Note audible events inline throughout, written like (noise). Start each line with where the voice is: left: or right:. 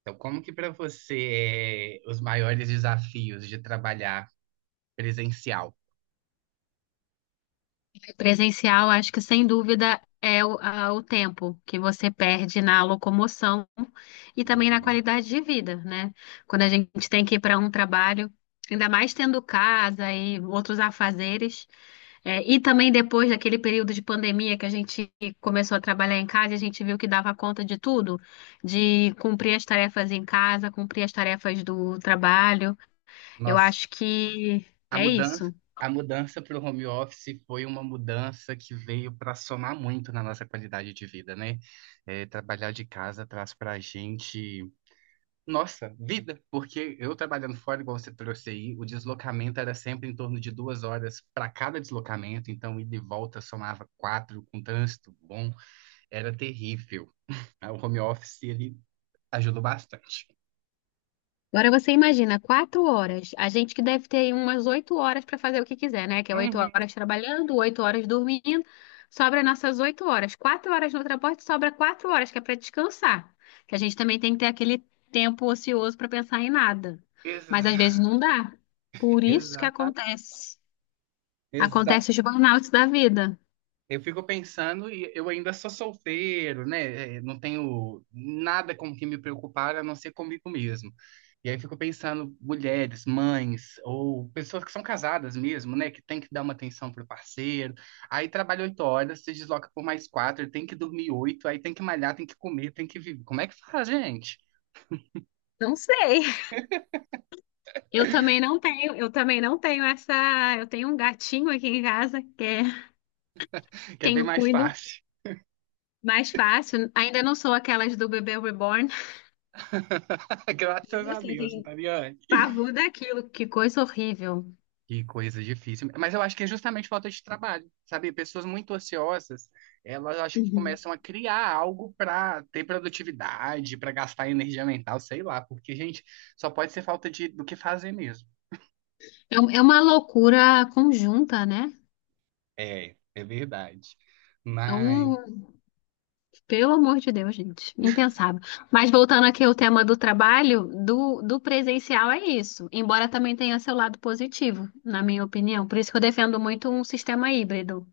right: Então, como que para você é os maiores desafios de trabalhar presencial?
left: Presencial, acho que sem dúvida é o tempo que você perde na locomoção e também na
right: Uhum.
left: qualidade de vida, né? Quando a gente tem que ir para um trabalho, ainda mais tendo casa e outros afazeres, e também depois daquele período de pandemia que a gente começou a trabalhar em casa, a gente viu que dava conta de tudo, de cumprir as tarefas em casa, cumprir as tarefas do trabalho. Eu
right: Nossa,
left: acho que
right: a
left: é
right: mudança,
left: isso.
right: a mudança para o home office foi uma mudança que veio para somar muito na nossa qualidade de vida, né? É, trabalhar de casa traz para a gente, nossa, vida, porque eu trabalhando fora, igual você trouxe aí, o deslocamento era sempre em torno de 2 horas para cada deslocamento, então ida e volta somava quatro, com trânsito bom, era terrível. O home office, ele ajudou bastante.
left: Agora você imagina, 4 horas. A gente que deve ter aí umas 8 horas para fazer o que quiser, né? Que é oito
right: Uhum.
left: horas trabalhando, 8 horas dormindo. Sobra nossas 8 horas. 4 horas no transporte, sobra 4 horas, que é para descansar. Que a gente também tem que ter aquele tempo ocioso para pensar em nada. Mas às vezes
right: Exa-
left: não dá. Por isso que
right: Exata.
left: acontece.
right: Exato.
left: Acontece os burnouts da vida.
right: Eu fico pensando e eu ainda sou solteiro, né? É, não tenho nada com que me preocupar a não ser comigo mesmo. E aí eu fico pensando, mulheres, mães, ou pessoas que são casadas mesmo, né? Que tem que dar uma atenção pro parceiro. Aí trabalha 8 horas, se desloca por mais quatro, tem que dormir oito, aí tem que malhar, tem que comer, tem que viver. Como é que faz, gente?
left: Não sei. Eu também não tenho essa. Eu tenho um gatinho aqui em casa que é
right: Que é
left: quem
right: bem
left: eu
right: mais
left: cuido.
right: fácil.
left: Mais fácil. Ainda não sou aquelas do bebê reborn.
right: (laughs) Graças
left: Mas
right: a
left: assim,
right: Deus, não
left: tem
right: tá ligado?
left: pavor daquilo. Que coisa horrível.
right: Que coisa difícil. Mas eu acho que é justamente falta de trabalho, sabe? Pessoas muito ociosas, elas acho que
left: Uhum.
right: começam a criar algo para ter produtividade, para gastar energia mental, sei lá, porque, gente, só pode ser falta do que fazer mesmo.
left: É, é uma loucura conjunta, né?
right: É verdade.
left: É
right: Mas
left: um... Pelo amor de Deus, gente. Impensável. Mas voltando aqui ao tema do trabalho, do presencial é isso. Embora também tenha seu lado positivo, na minha opinião. Por isso que eu defendo muito um sistema híbrido.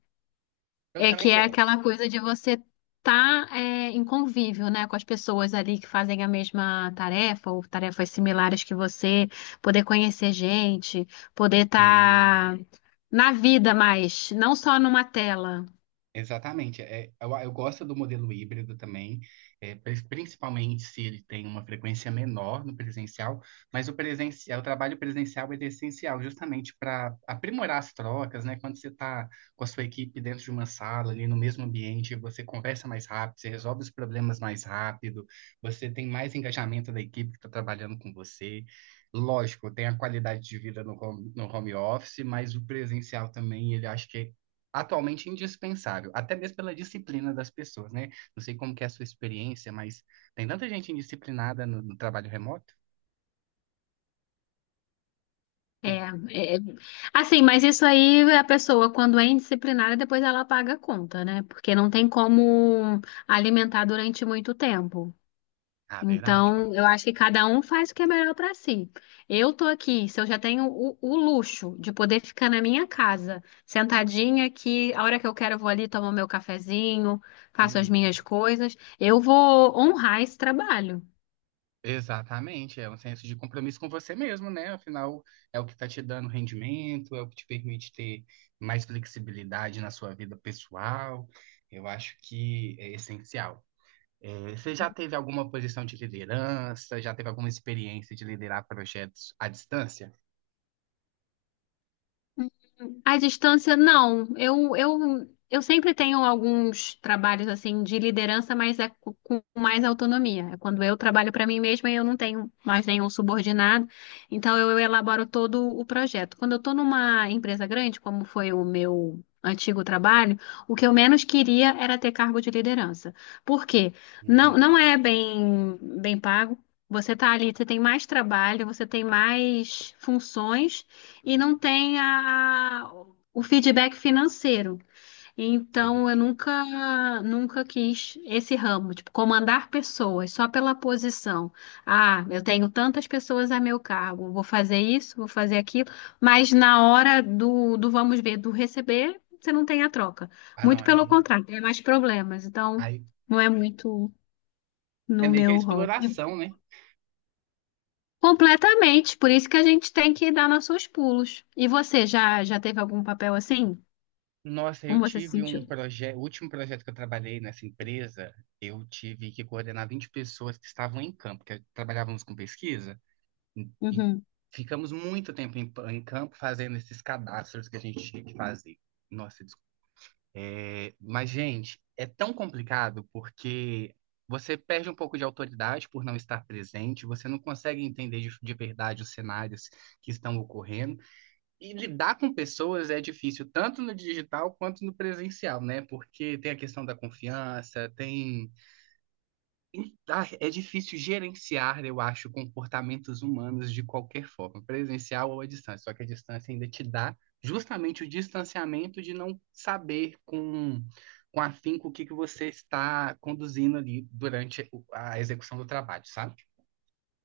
right: eu
left: É que
right: também
left: é aquela coisa de você estar em convívio, né, com as pessoas ali que fazem a mesma tarefa ou tarefas similares que você, poder conhecer gente, poder
right: gosto.
left: estar na vida mais, não só numa tela.
right: Exatamente. É, eu gosto do modelo híbrido também, principalmente se ele tem uma frequência menor no presencial, mas o presencial, o trabalho presencial ele é essencial justamente para aprimorar as trocas, né? Quando você está com a sua equipe dentro de uma sala, ali no mesmo ambiente, você conversa mais rápido, você resolve os problemas mais rápido, você tem mais engajamento da equipe que está trabalhando com você. Lógico, tem a qualidade de vida no home office, mas o presencial também, ele acho que é atualmente indispensável, até mesmo pela disciplina das pessoas, né? Não sei como que é a sua experiência, mas tem tanta gente indisciplinada no trabalho remoto.
left: É,
right: que-
left: é, assim, mas isso aí a pessoa, quando é indisciplinada, depois ela paga a conta, né? Porque não tem como alimentar durante muito tempo.
right: Ah, verdade, ó.
left: Então, eu acho que cada um faz o que é melhor para si. Eu tô aqui, se eu já tenho o luxo de poder ficar na minha casa, sentadinha aqui, a hora que eu quero eu vou ali tomar meu cafezinho, faço as minhas
right: Uhum.
left: coisas, eu vou honrar esse trabalho.
right: Exatamente, é um senso de compromisso com você mesmo, né? Afinal, é o que está te dando rendimento, é o que te permite ter mais flexibilidade na sua vida pessoal. Eu acho que é essencial. É, você já teve alguma posição de liderança? Já teve alguma experiência de liderar projetos à distância?
left: À distância, não. Eu sempre tenho alguns trabalhos assim de liderança, mas é com mais autonomia. É quando eu trabalho para mim mesma, eu não tenho mais nenhum subordinado, então eu elaboro todo o projeto. Quando eu estou numa empresa grande, como foi o meu antigo trabalho, o que eu menos queria era ter cargo de liderança. Por quê? Não,
right: Uhum.
left: não é bem, bem pago. Você está ali, você tem mais trabalho, você tem mais funções e não tem a, o feedback financeiro.
right: Isso é
left: Então, eu
right: horrível.
left: nunca, nunca quis esse ramo, tipo, comandar pessoas só pela posição. Ah, eu tenho tantas pessoas a meu cargo, vou fazer isso, vou fazer aquilo, mas na hora do vamos ver, do receber, você não tem a troca.
right: Ah, não,
left: Muito pelo
right: aí,
left: contrário, tem mais problemas. Então,
right: aí
left: não é muito
right: é
left: no
right: meio que a
left: meu rol.
right: exploração, né?
left: Completamente, por isso que a gente tem que dar nossos pulos. E você já teve algum papel assim?
right: Nossa,
left: Como
right: eu
left: você se
right: tive um
left: sentiu?
right: projeto, o último projeto que eu trabalhei nessa empresa, eu tive que coordenar 20 pessoas que estavam em campo, que trabalhávamos com pesquisa, e
left: Uhum,
right: ficamos muito tempo em campo fazendo esses cadastros que a gente tinha que fazer. Nossa, desculpa. É, mas, gente, é tão complicado porque você perde um pouco de autoridade por não estar presente, você não consegue entender de verdade os cenários que estão ocorrendo. E lidar com pessoas é difícil, tanto no digital quanto no presencial, né? Porque tem a questão da confiança, tem. Ah, é difícil gerenciar, eu acho, comportamentos humanos de qualquer forma, presencial ou à distância. Só que a distância ainda te dá justamente o distanciamento de não saber com afinco o que que você está conduzindo ali durante a execução do trabalho, sabe?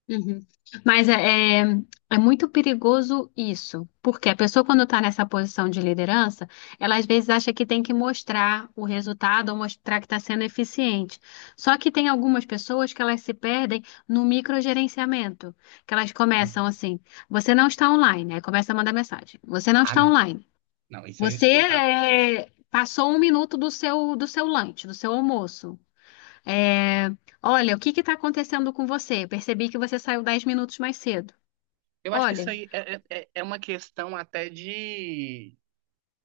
left: uhum. Mas é muito perigoso isso, porque a pessoa, quando está nessa posição de liderança, ela às vezes acha que tem que mostrar o resultado ou mostrar que está sendo eficiente. Só que tem algumas pessoas que elas se perdem no microgerenciamento, que elas começam assim: você não está online, aí começa a mandar mensagem: você não
right: Ah,
left: está
right: não.
left: online,
right: Não, isso aí é
left: você
right: insuportável.
left: passou um minuto do seu lanche, do seu almoço. É, Olha, o que está acontecendo com você? Percebi que você saiu 10 minutos mais cedo.
right: Eu acho que isso
left: Olha,
right: aí é uma questão até de,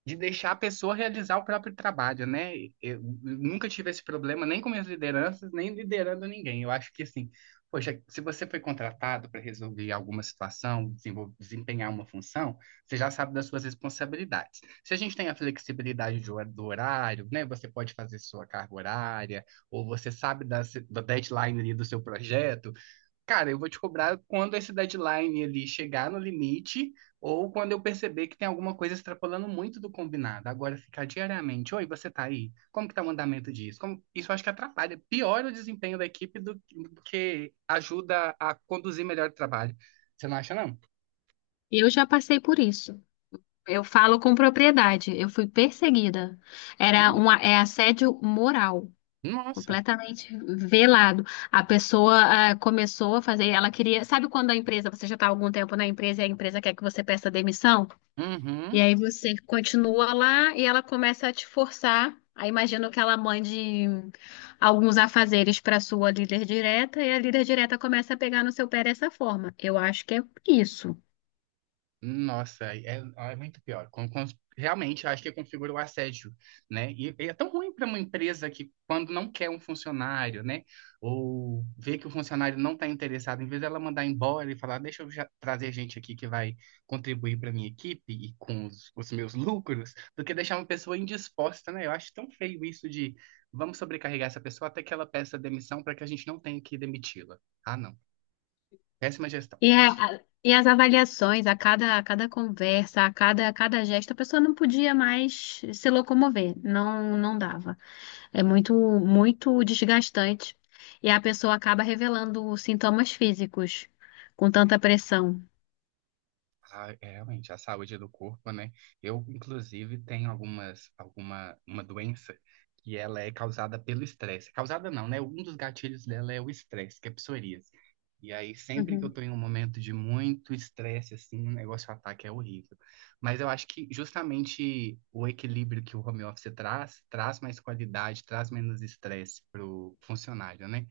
right: de deixar a pessoa realizar o próprio trabalho, né? Eu nunca tive esse problema, nem com minhas lideranças, nem liderando ninguém. Eu acho que, assim, poxa, se você foi contratado para resolver alguma situação, desempenhar uma função, você já sabe das suas responsabilidades. Se a gente tem a flexibilidade de do horário, né? Você pode fazer sua carga horária, ou você sabe da, se- da deadline ali do seu projeto. Cara, eu vou te cobrar quando esse deadline ali chegar no limite ou quando eu perceber que tem alguma coisa extrapolando muito do combinado. Agora ficar diariamente, oi, você tá aí? Como que tá o andamento disso? Como... Isso eu acho que atrapalha, piora o desempenho da equipe do que ajuda a conduzir melhor o trabalho. Você não acha, não?
left: eu já passei por isso. Eu falo com propriedade. Eu fui perseguida. Era
right: Hum.
left: é assédio moral,
right: Nossa.
left: completamente velado. A pessoa começou a fazer, ela queria, sabe quando a empresa, você já está há algum tempo na empresa e a empresa quer que você peça demissão? E
right: Uhum.
left: aí você continua lá e ela começa a te forçar. Aí imagino que ela mande alguns afazeres para sua líder direta e a líder direta começa a pegar no seu pé dessa forma. Eu acho que é isso.
right: Nossa, é muito pior. Realmente, eu acho que configura o assédio, né? E é tão ruim para uma empresa que, quando não quer um funcionário, né? Ou vê que o funcionário não está interessado, em vez dela mandar embora e falar, deixa eu já trazer gente aqui que vai contribuir para minha equipe e com os meus lucros, do que deixar uma pessoa indisposta, né? Eu acho tão feio isso de vamos sobrecarregar essa pessoa até que ela peça demissão para que a gente não tenha que demiti-la. Ah, não. Péssima gestão.
left: E as avaliações, a cada conversa, a cada gesto, a pessoa não podia mais se locomover. Não, não dava. É muito, muito desgastante. E a pessoa acaba revelando sintomas físicos com tanta pressão.
right: Ah, é, realmente, a saúde do corpo, né? Eu, inclusive, tenho uma doença que ela é causada pelo estresse. Causada não, né? Um dos gatilhos dela é o estresse, que é psoríase. E aí, sempre que eu
left: Uhum.
right: tô em um momento de muito estresse, assim, o negócio ataca é horrível. Mas eu acho que justamente o equilíbrio que o home office traz, traz mais qualidade, traz menos estresse pro funcionário, né?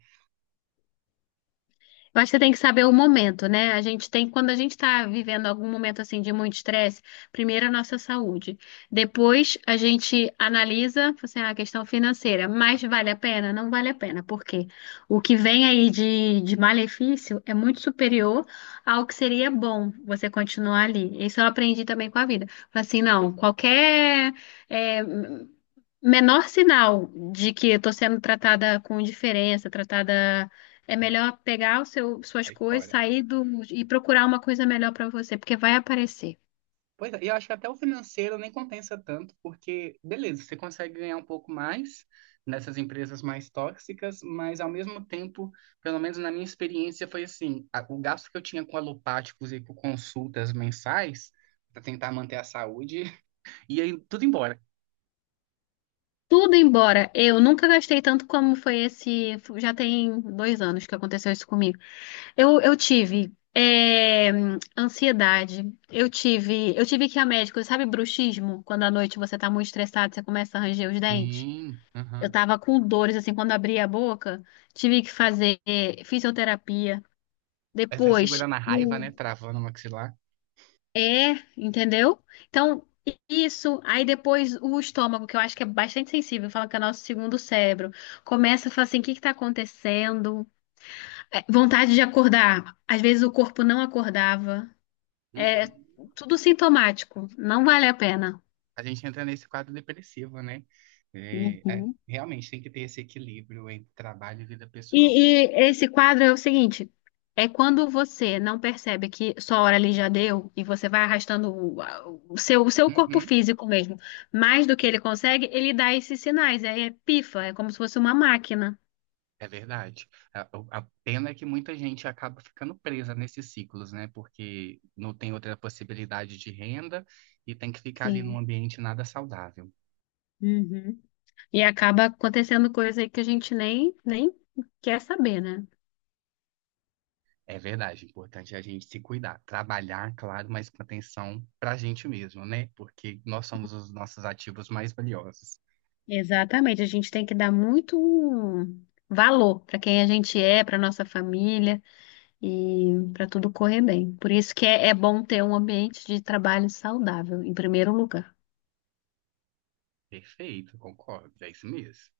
left: Eu acho que você tem que saber o momento, né? A gente tem, quando a gente está vivendo algum momento assim de muito estresse, primeiro a nossa saúde. Depois a gente analisa, assim, "Ah, a questão financeira, mas vale a pena? Não vale a pena, porque o que vem aí de malefício é muito superior ao que seria bom você continuar ali. Isso eu aprendi também com a vida. Falei assim, não, qualquer é, menor sinal de que eu estou sendo tratada com indiferença, tratada é melhor pegar o seu, suas
right: Aí
left: coisas,
right: fora.
left: sair do, e procurar uma coisa melhor pra você, porque vai aparecer.
right: Pois é, e eu acho que até o financeiro nem compensa tanto, porque, beleza, você consegue ganhar um pouco mais nessas empresas mais tóxicas, mas ao mesmo tempo, pelo menos na minha experiência, foi assim: o gasto que eu tinha com alopáticos e com consultas mensais, para tentar manter a saúde, (laughs) ia tudo embora.
left: Tudo embora, eu nunca gastei tanto como foi esse. Já tem 2 anos que aconteceu isso comigo. Eu tive ansiedade, eu tive que ir a médico, sabe, bruxismo? Quando à noite você tá muito estressado, você começa a ranger os dentes.
right: Sim,
left: Eu
right: aham.
left: tava com dores, assim, quando abria a boca, tive que fazer fisioterapia.
right: Aí sai
left: Depois,
right: segurando a raiva, né? Travando o maxilar.
left: é, entendeu? Então, isso, aí depois o estômago, que eu acho que é bastante sensível, fala que é o nosso segundo cérebro, começa a falar assim, o que que tá acontecendo? Vontade de acordar, às vezes o corpo não acordava, é
right: Uhum.
left: tudo sintomático, não vale a pena.
right: A gente entra nesse quadro depressivo, né?
left: Uhum.
right: Realmente tem que ter esse equilíbrio entre trabalho e vida pessoal, pô.
left: E esse quadro é o seguinte: é quando você não percebe que sua hora ali já deu e você vai arrastando o seu corpo
right: Uhum.
left: físico mesmo mais do que ele consegue, ele dá esses sinais. Aí é pifa, é como se fosse uma máquina.
right: É verdade. A pena é que muita gente acaba ficando presa nesses ciclos, né? Porque não tem outra possibilidade de renda e tem que ficar ali num
left: Sim.
right: ambiente nada saudável.
left: Uhum. E acaba acontecendo coisa aí que a gente nem quer saber, né?
right: É verdade, é importante é a gente se cuidar, trabalhar, claro, mas com atenção para a gente mesmo, né? Porque nós somos os nossos ativos mais valiosos.
left: Exatamente, a gente tem que dar muito valor para quem a gente é, para nossa família e para tudo correr bem. Por isso que é bom ter um ambiente de trabalho saudável, em primeiro lugar.
right: Perfeito, concordo, é isso mesmo.